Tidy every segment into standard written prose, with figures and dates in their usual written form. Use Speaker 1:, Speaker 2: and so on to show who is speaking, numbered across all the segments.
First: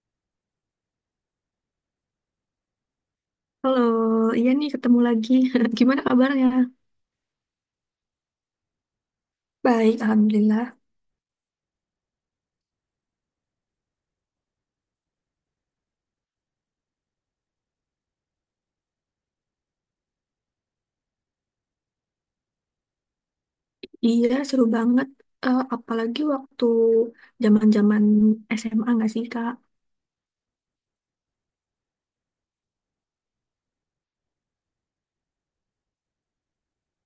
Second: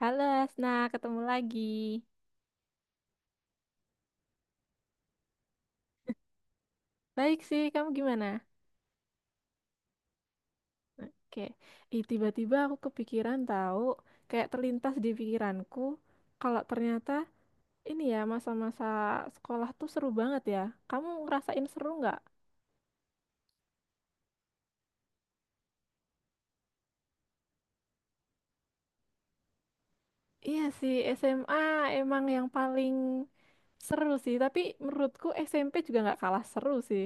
Speaker 1: Halo Asna, ketemu lagi.
Speaker 2: Halo, iya nih ketemu lagi. Gimana kabarnya?
Speaker 1: Baik sih, kamu gimana?
Speaker 2: Baik, alhamdulillah.
Speaker 1: Oke, ih tiba-tiba aku kepikiran tahu, kayak terlintas di pikiranku, kalau ternyata ini ya masa-masa sekolah tuh seru banget ya. Kamu ngerasain seru nggak?
Speaker 2: Iya, seru banget. Apalagi waktu zaman-zaman SMA nggak sih, Kak?
Speaker 1: Iya sih, SMA emang yang paling seru sih, tapi menurutku SMP juga nggak kalah seru sih.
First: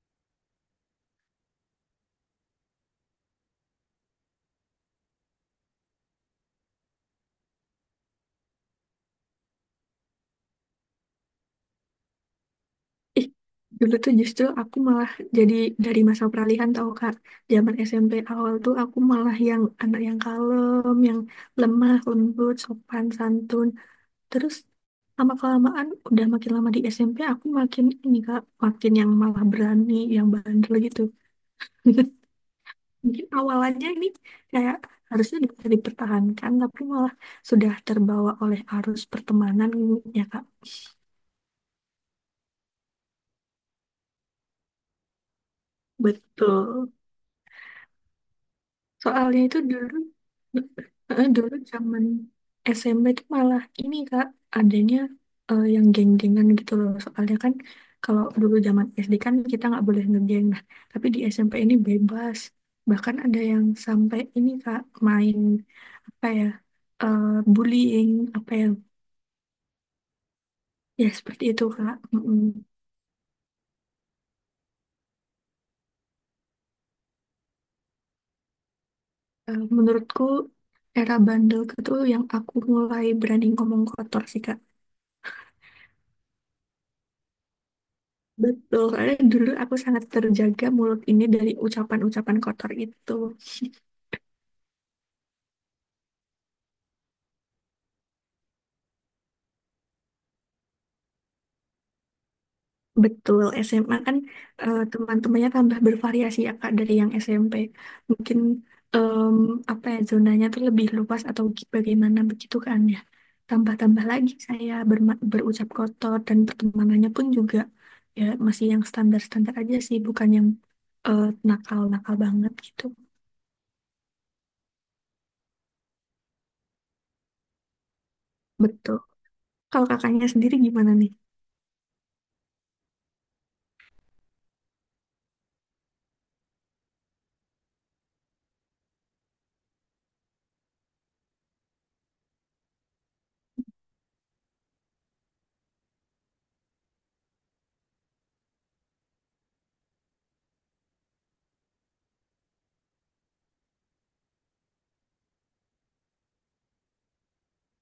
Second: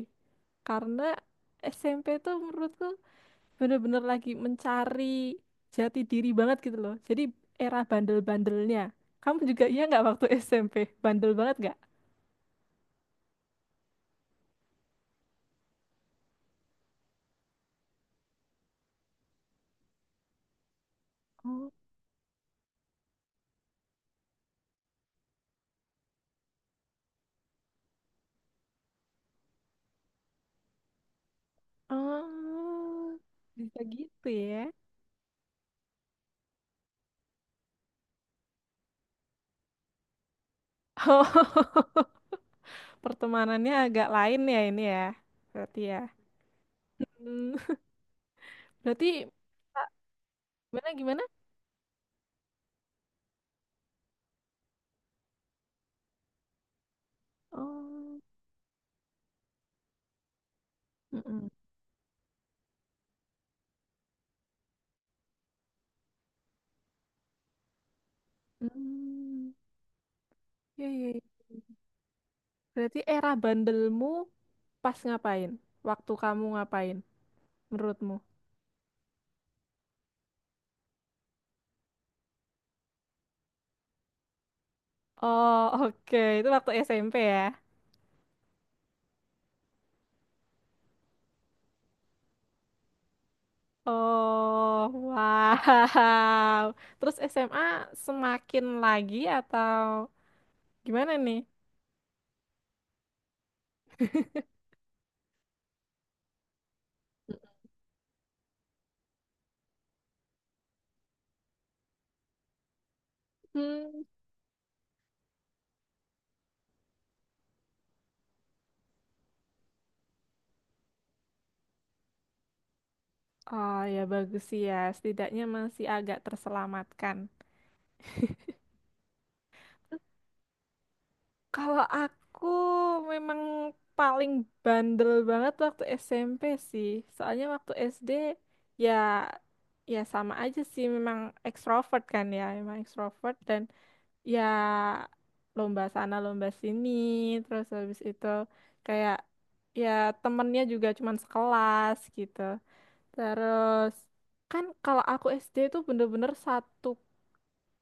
Speaker 1: Karena SMP tuh menurutku bener-bener lagi mencari jati diri banget gitu loh. Jadi era bandel-bandelnya. Kamu juga iya nggak waktu SMP? Bandel banget nggak?
Speaker 2: Ih, dulu tuh justru aku malah jadi dari masa peralihan tau, Kak. Zaman SMP awal tuh aku malah yang anak yang kalem, yang
Speaker 1: Oh,
Speaker 2: lemah, lembut, sopan, santun. Terus lama-kelamaan udah makin lama di SMP aku makin ini, Kak, makin yang malah berani, yang bandel gitu.
Speaker 1: oh,
Speaker 2: Mungkin
Speaker 1: bisa
Speaker 2: awalannya ini
Speaker 1: gitu ya.
Speaker 2: kayak harusnya bisa dipertahankan, tapi malah sudah terbawa oleh arus pertemanan ya Kak.
Speaker 1: Oh, pertemanannya agak lain ya ini ya. Berarti ya.
Speaker 2: Betul.
Speaker 1: Hmm, berarti
Speaker 2: Soalnya itu
Speaker 1: Kak, gimana gimana?
Speaker 2: dulu zaman SMP itu malah ini Kak, adanya yang geng-gengan gitu loh. Soalnya kan
Speaker 1: Oh,
Speaker 2: kalau dulu zaman SD kan kita nggak boleh ngegeng, nah tapi di
Speaker 1: mm-mm.
Speaker 2: SMP ini bebas. Bahkan ada yang sampai ini Kak, main apa ya, eh, bullying, apa ya.
Speaker 1: Hmm, ya, ya,
Speaker 2: Ya,
Speaker 1: ya.
Speaker 2: seperti itu, Kak. Mm-mm.
Speaker 1: Berarti era bandelmu pas ngapain? Waktu kamu ngapain? Menurutmu?
Speaker 2: Menurutku, era bandel itu yang aku mulai berani ngomong kotor sih, Kak.
Speaker 1: Oh, oke. Itu waktu SMP ya.
Speaker 2: Betul, karena dulu aku sangat terjaga mulut ini dari ucapan-ucapan kotor itu.
Speaker 1: Oh, wow. Terus SMA semakin lagi atau gimana nih?
Speaker 2: Betul, SMA kan teman-temannya tambah bervariasi ya Kak dari yang SMP. Mungkin em, apa ya zonanya tuh lebih luas atau bagaimana begitu kan ya.
Speaker 1: Hmm,
Speaker 2: Tambah-tambah lagi saya berucap kotor dan pertemanannya pun juga ya masih yang standar-standar aja sih, bukan yang eh, nakal-nakal banget gitu.
Speaker 1: oh, ya bagus sih ya. Setidaknya masih agak terselamatkan.
Speaker 2: Betul. Kalau kakaknya sendiri gimana nih?
Speaker 1: Kalau aku memang paling bandel banget waktu SMP sih. Soalnya waktu SD, ya, ya sama aja sih, memang ekstrovert kan ya, memang ekstrovert dan ya lomba sana lomba sini terus habis itu, kayak, ya temennya juga cuman sekelas gitu. Terus kan, kalau aku SD itu bener-bener satu,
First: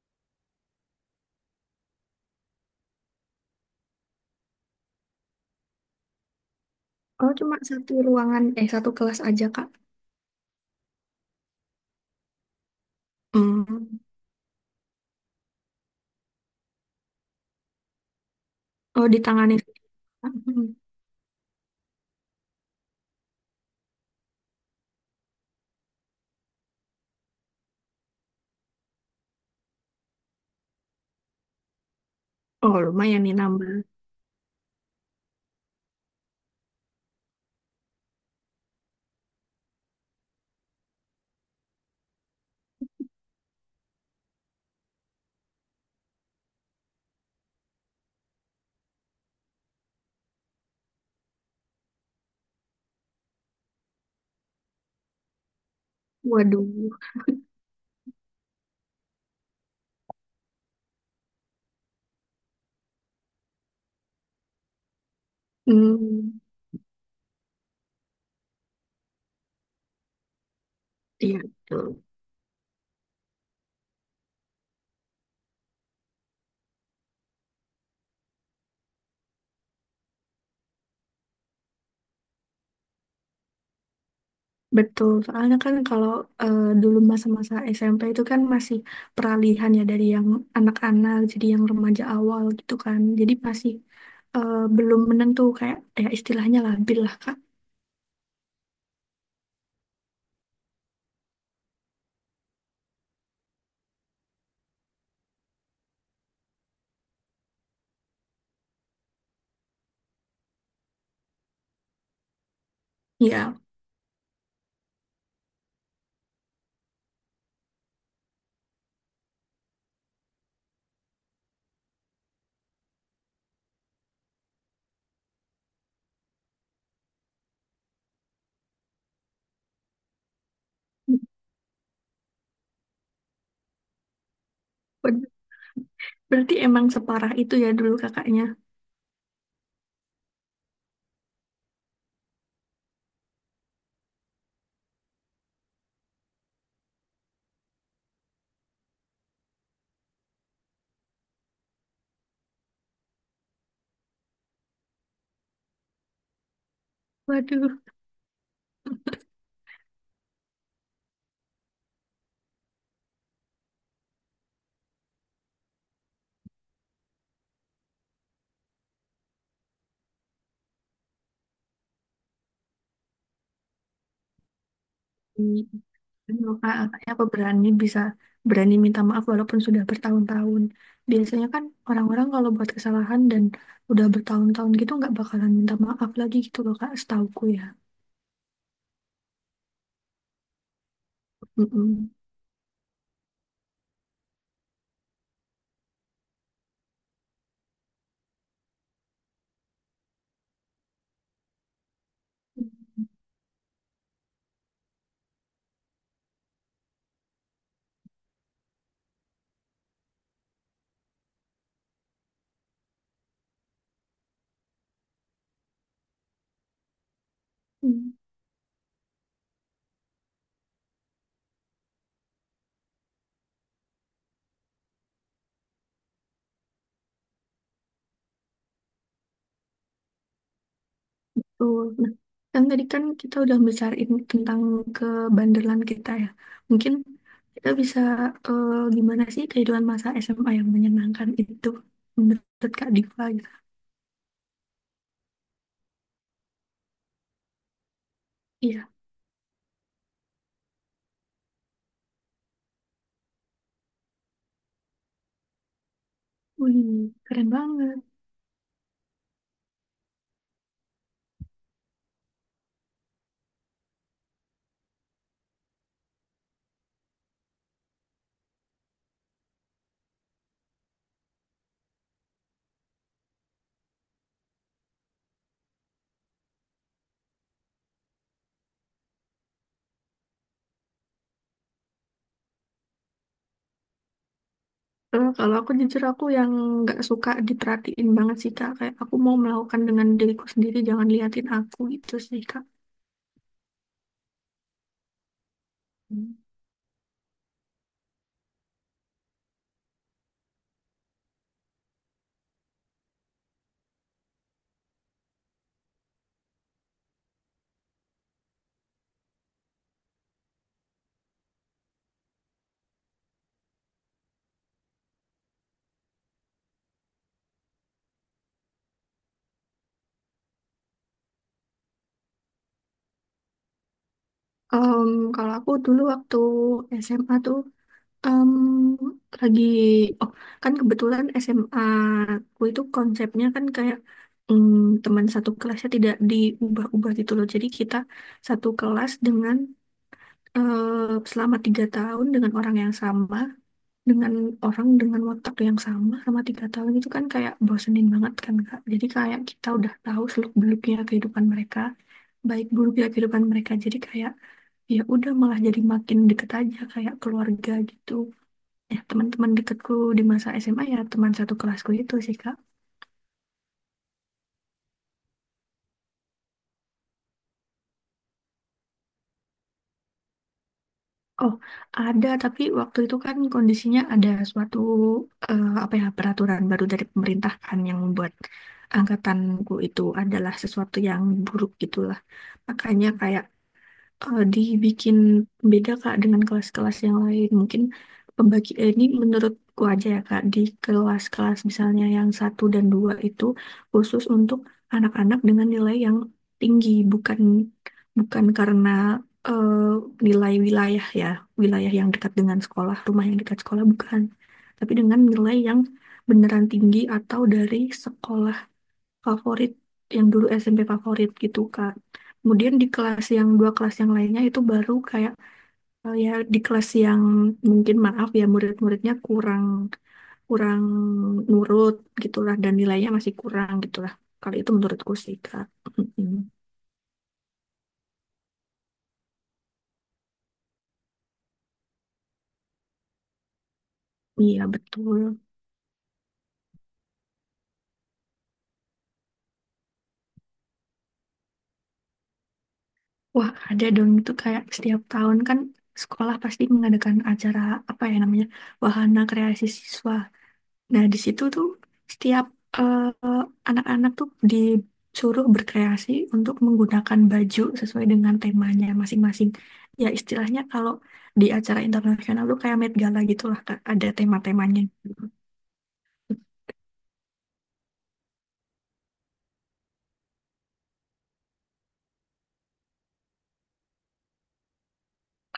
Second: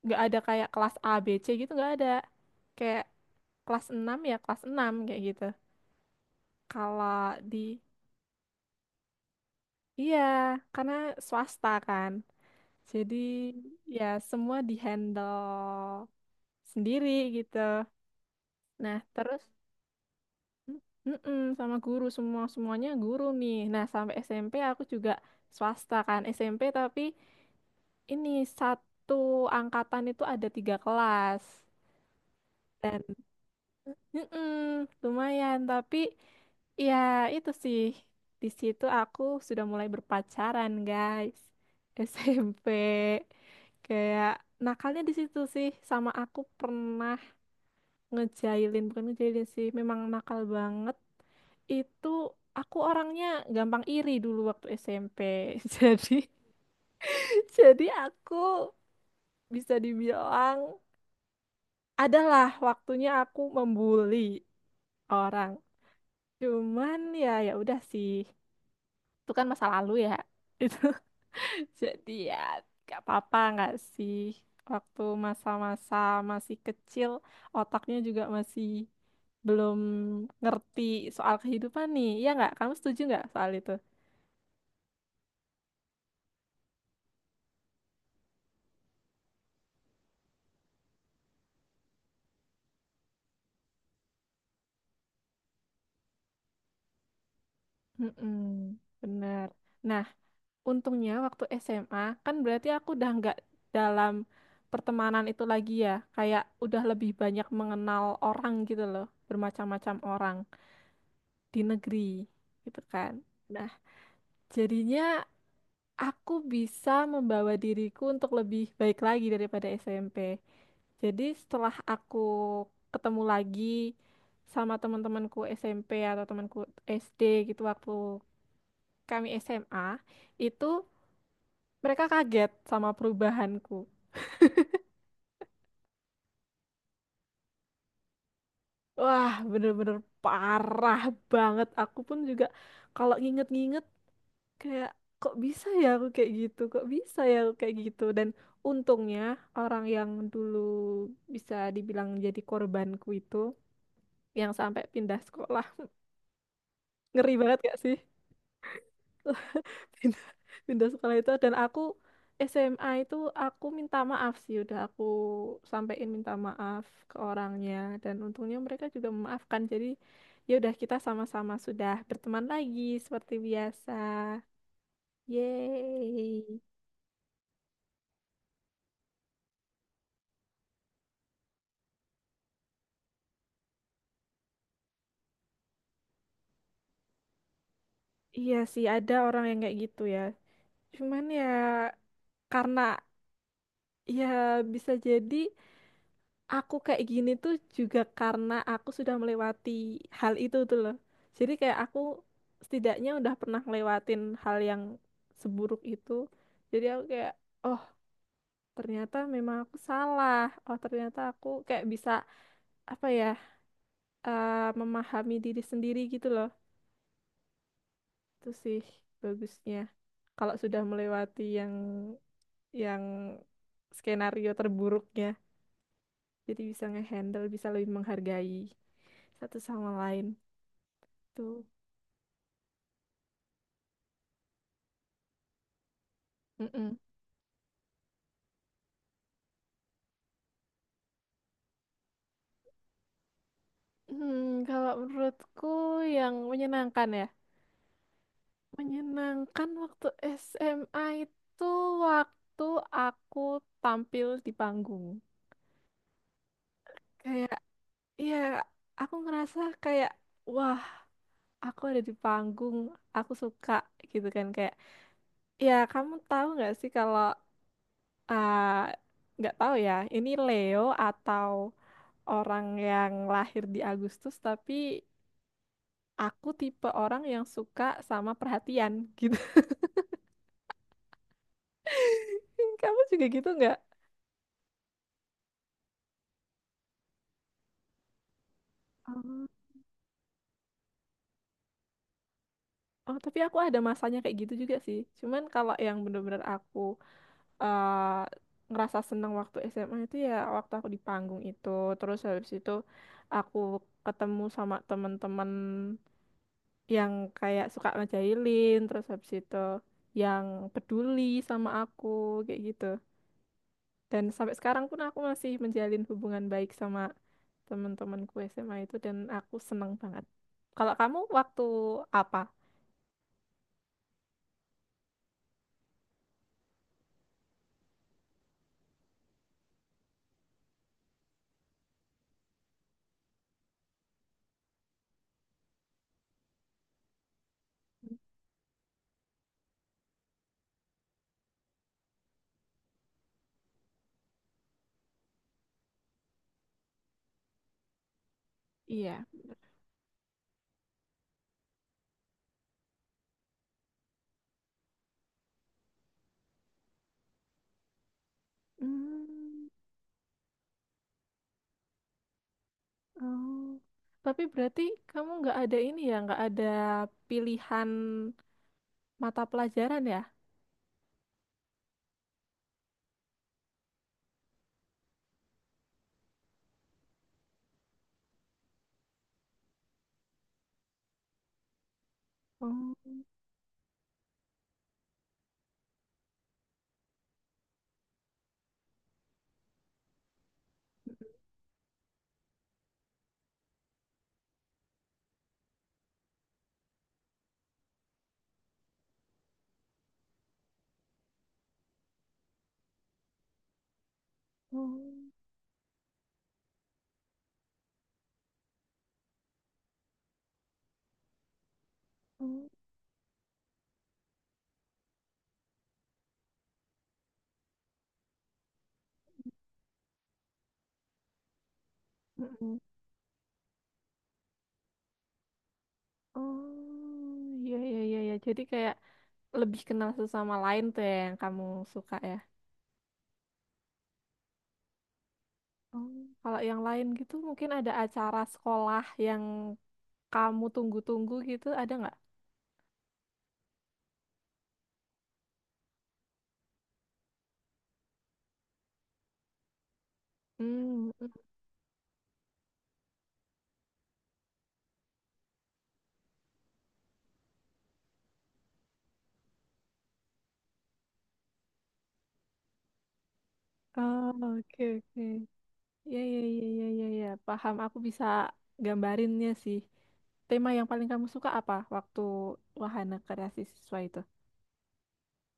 Speaker 1: nggak ada kayak kelas A B C gitu, nggak ada kayak kelas 6 ya kelas 6 kayak gitu kalau
Speaker 2: Oh,
Speaker 1: di
Speaker 2: cuma satu ruangan, eh satu kelas aja Kak.
Speaker 1: iya karena swasta kan, jadi
Speaker 2: Hmm.
Speaker 1: ya semua dihandle sendiri gitu. Nah
Speaker 2: Oh,
Speaker 1: terus,
Speaker 2: ditangani. Hmm.
Speaker 1: mm-mm, sama guru semua, semuanya guru nih. Nah, sampai SMP aku juga swasta kan, SMP tapi ini satu angkatan itu ada tiga kelas
Speaker 2: Oh,
Speaker 1: dan
Speaker 2: lumayan nih nambah.
Speaker 1: mm-mm, lumayan tapi ya itu sih, di situ aku sudah mulai berpacaran guys. SMP kayak nakalnya di situ sih, sama aku pernah ngejailin, bukan ngejailin sih, memang nakal banget itu. Aku orangnya gampang iri dulu waktu SMP jadi
Speaker 2: Waduh,
Speaker 1: jadi aku bisa dibilang adalah waktunya aku membuli orang.
Speaker 2: hmm,
Speaker 1: Cuman ya ya udah sih, itu kan masa lalu ya
Speaker 2: iya betul.
Speaker 1: Jadi ya gak apa-apa nggak sih waktu masa-masa masih kecil, otaknya juga masih belum ngerti soal kehidupan nih. Iya nggak? Kamu setuju nggak soal itu?
Speaker 2: Betul, soalnya kan kalau dulu masa-masa SMP itu kan masih peralihan ya dari yang anak-anak jadi yang remaja awal gitu kan. Jadi masih belum menentu kayak ya istilahnya labil lah Kak.
Speaker 1: Mm-mm, bener. Nah, untungnya waktu SMA kan berarti aku udah nggak dalam pertemanan itu lagi ya. Kayak udah lebih banyak mengenal orang gitu loh, bermacam-macam orang di negeri gitu kan.
Speaker 2: Iya,
Speaker 1: Nah, jadinya aku bisa membawa diriku untuk lebih baik lagi daripada SMP. Jadi setelah aku ketemu lagi sama teman-temanku SMP atau temanku SD gitu waktu kami SMA, itu mereka kaget sama perubahanku.
Speaker 2: ber- berarti emang separah itu ya dulu kakaknya.
Speaker 1: Wah, bener-bener parah banget. Aku pun juga kalau nginget-nginget kayak, kok bisa ya aku kayak gitu kok bisa ya aku kayak gitu. Dan untungnya orang yang dulu bisa dibilang jadi korbanku itu yang sampai pindah sekolah ngeri banget gak
Speaker 2: Waduh.
Speaker 1: sih pindah pindah sekolah itu, dan aku SMA itu aku minta maaf sih, udah aku sampein minta maaf ke orangnya, dan untungnya mereka juga memaafkan. Jadi ya udah, kita sama-sama sudah berteman lagi seperti biasa, yeay.
Speaker 2: Aduh, Kak, kakaknya apa berani bisa berani minta maaf walaupun sudah bertahun-tahun. Biasanya kan orang-orang kalau buat kesalahan dan udah bertahun-tahun gitu nggak bakalan minta maaf lagi gitu loh Kak, setauku ya.
Speaker 1: Iya sih, ada orang yang kayak gitu ya. Cuman ya
Speaker 2: Mm-mm.
Speaker 1: karena ya bisa jadi aku kayak gini tuh juga karena aku sudah melewati hal itu tuh loh. Jadi kayak aku setidaknya udah pernah ngelewatin hal yang seburuk itu. Jadi aku kayak, oh ternyata memang aku salah. Oh ternyata aku kayak bisa apa ya eh, memahami diri sendiri gitu loh.
Speaker 2: Mm.
Speaker 1: Itu sih bagusnya kalau sudah melewati yang skenario terburuknya. Jadi bisa ngehandle, bisa lebih menghargai satu sama lain. Tuh.
Speaker 2: Tuh. Nah, kan tadi kan kita udah bicarain tentang kebandelan kita ya. Mungkin
Speaker 1: Mm-mm.
Speaker 2: kita bisa eh, gimana sih kehidupan masa SMA yang menyenangkan itu menurut Kak Diva gitu.
Speaker 1: Hmm, kalau menurutku yang menyenangkan ya.
Speaker 2: Iya,
Speaker 1: Menyenangkan waktu SMA itu waktu aku tampil di panggung.
Speaker 2: wih, keren
Speaker 1: Kayak,
Speaker 2: banget.
Speaker 1: ya aku ngerasa kayak, wah aku ada di panggung, aku suka gitu kan. Kayak, ya kamu tahu nggak sih kalau, ah, nggak tahu ya, ini Leo atau orang yang lahir di Agustus, tapi aku tipe orang yang suka sama perhatian gitu. Kamu juga gitu nggak?
Speaker 2: Kalau aku jujur aku yang nggak suka diperhatiin banget sih, Kak. Kayak aku mau
Speaker 1: Oh.
Speaker 2: melakukan dengan diriku sendiri, jangan liatin aku gitu sih, Kak.
Speaker 1: Oh, tapi aku ada masanya kayak gitu juga sih. Cuman kalau yang bener-bener
Speaker 2: Hmm.
Speaker 1: aku eh, ngerasa seneng waktu SMA itu ya waktu aku di panggung itu. Terus habis itu aku ketemu sama temen-temen yang kayak suka ngejailin, terus habis itu yang peduli sama aku kayak gitu. Dan sampai sekarang pun aku masih menjalin hubungan baik sama teman-temanku SMA itu dan aku seneng banget kalau kamu waktu apa,
Speaker 2: Em, Kalau aku dulu waktu SMA tuh em, lagi, oh kan kebetulan SMA aku itu konsepnya kan kayak em, teman satu kelasnya tidak diubah-ubah gitu loh. Jadi kita satu kelas dengan selama 3 tahun dengan orang yang sama. Dengan orang dengan watak yang sama sama 3 tahun itu kan kayak bosenin banget kan Kak. Jadi
Speaker 1: iya.
Speaker 2: kayak kita udah tahu seluk-beluknya kehidupan mereka, baik buruknya kehidupan mereka. Jadi kayak ya udah malah jadi makin deket aja kayak keluarga gitu. Ya teman-teman
Speaker 1: Hmm,
Speaker 2: deketku di masa SMA ya teman satu kelasku itu sih Kak.
Speaker 1: oh. Tapi berarti kamu nggak ada ini ya, nggak ada pilihan mata pelajaran ya?
Speaker 2: Oh, ada tapi waktu itu kan kondisinya ada suatu apa ya peraturan baru dari pemerintah kan yang membuat angkatanku itu adalah sesuatu yang buruk gitulah.
Speaker 1: Oh,
Speaker 2: Makanya kayak dibikin beda Kak dengan kelas-kelas yang lain. Mungkin ini menurutku aja ya Kak, di kelas-kelas misalnya yang satu dan dua itu khusus untuk anak-anak dengan nilai yang tinggi, bukan bukan karena eh, nilai wilayah ya, wilayah yang dekat dengan sekolah, rumah yang dekat sekolah bukan, tapi
Speaker 1: oh,
Speaker 2: dengan nilai yang beneran tinggi atau dari sekolah favorit yang dulu SMP favorit gitu Kak.
Speaker 1: oh.
Speaker 2: Kemudian di kelas yang dua kelas yang lainnya itu baru kayak ya di kelas yang mungkin maaf ya murid-muridnya kurang kurang nurut gitulah dan
Speaker 1: Mm-mm.
Speaker 2: nilainya masih kurang gitulah. Kalau itu menurutku sih Kak. Mm-mm.
Speaker 1: Oh, iya, iya, iya, iya. Jadi kayak lebih kenal sesama lain tuh ya yang kamu suka ya.
Speaker 2: Iya betul.
Speaker 1: Oh, kalau yang lain gitu mungkin ada acara sekolah yang kamu tunggu-tunggu gitu, ada nggak?
Speaker 2: Wah ada dong itu kayak setiap tahun kan sekolah pasti mengadakan acara apa ya namanya wahana kreasi siswa. Nah,
Speaker 1: Hmm,
Speaker 2: di situ
Speaker 1: mm.
Speaker 2: tuh setiap eh, anak-anak tuh disuruh berkreasi untuk menggunakan baju sesuai dengan temanya masing-masing. Ya, istilahnya kalau di acara internasional tuh kayak Met Gala gitu lah, Kak. Ada
Speaker 1: Oh,
Speaker 2: tema-temanya.
Speaker 1: oke, oke. Iya, iya, iya, iya, iya, iya. Paham, aku bisa gambarinnya sih. Tema yang paling kamu suka apa waktu wahana kreasi siswa itu?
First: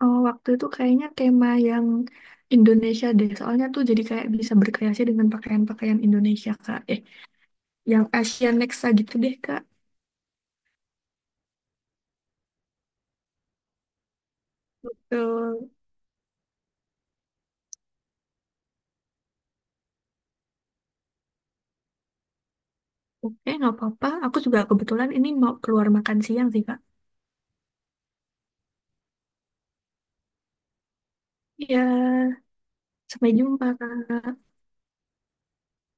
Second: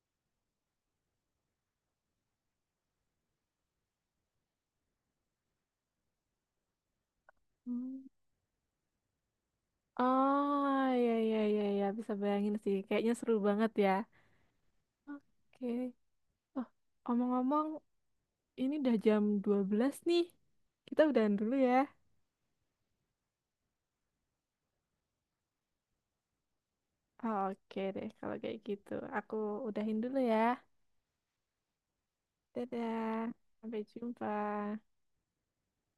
Speaker 2: Oh, waktu itu kayaknya tema yang Indonesia deh. Soalnya tuh jadi kayak bisa berkreasi dengan pakaian-pakaian Indonesia, Kak.
Speaker 1: Hmm.
Speaker 2: Yang Asian Nexa gitu deh, Kak.
Speaker 1: Oh, iya, iya, iya, iya. Bisa bayangin sih. Kayaknya seru banget ya.
Speaker 2: Eh,
Speaker 1: Oke. Oh, omong-omong, ini udah jam 12 nih. Kita udahan dulu ya.
Speaker 2: oke, nggak apa-apa. Aku juga kebetulan ini mau keluar makan siang sih, Kak.
Speaker 1: Oke deh, kalau kayak gitu. Aku udahin dulu ya.
Speaker 2: Iya. Sampai
Speaker 1: Dadah.
Speaker 2: jumpa,
Speaker 1: Sampai jumpa.
Speaker 2: Kak.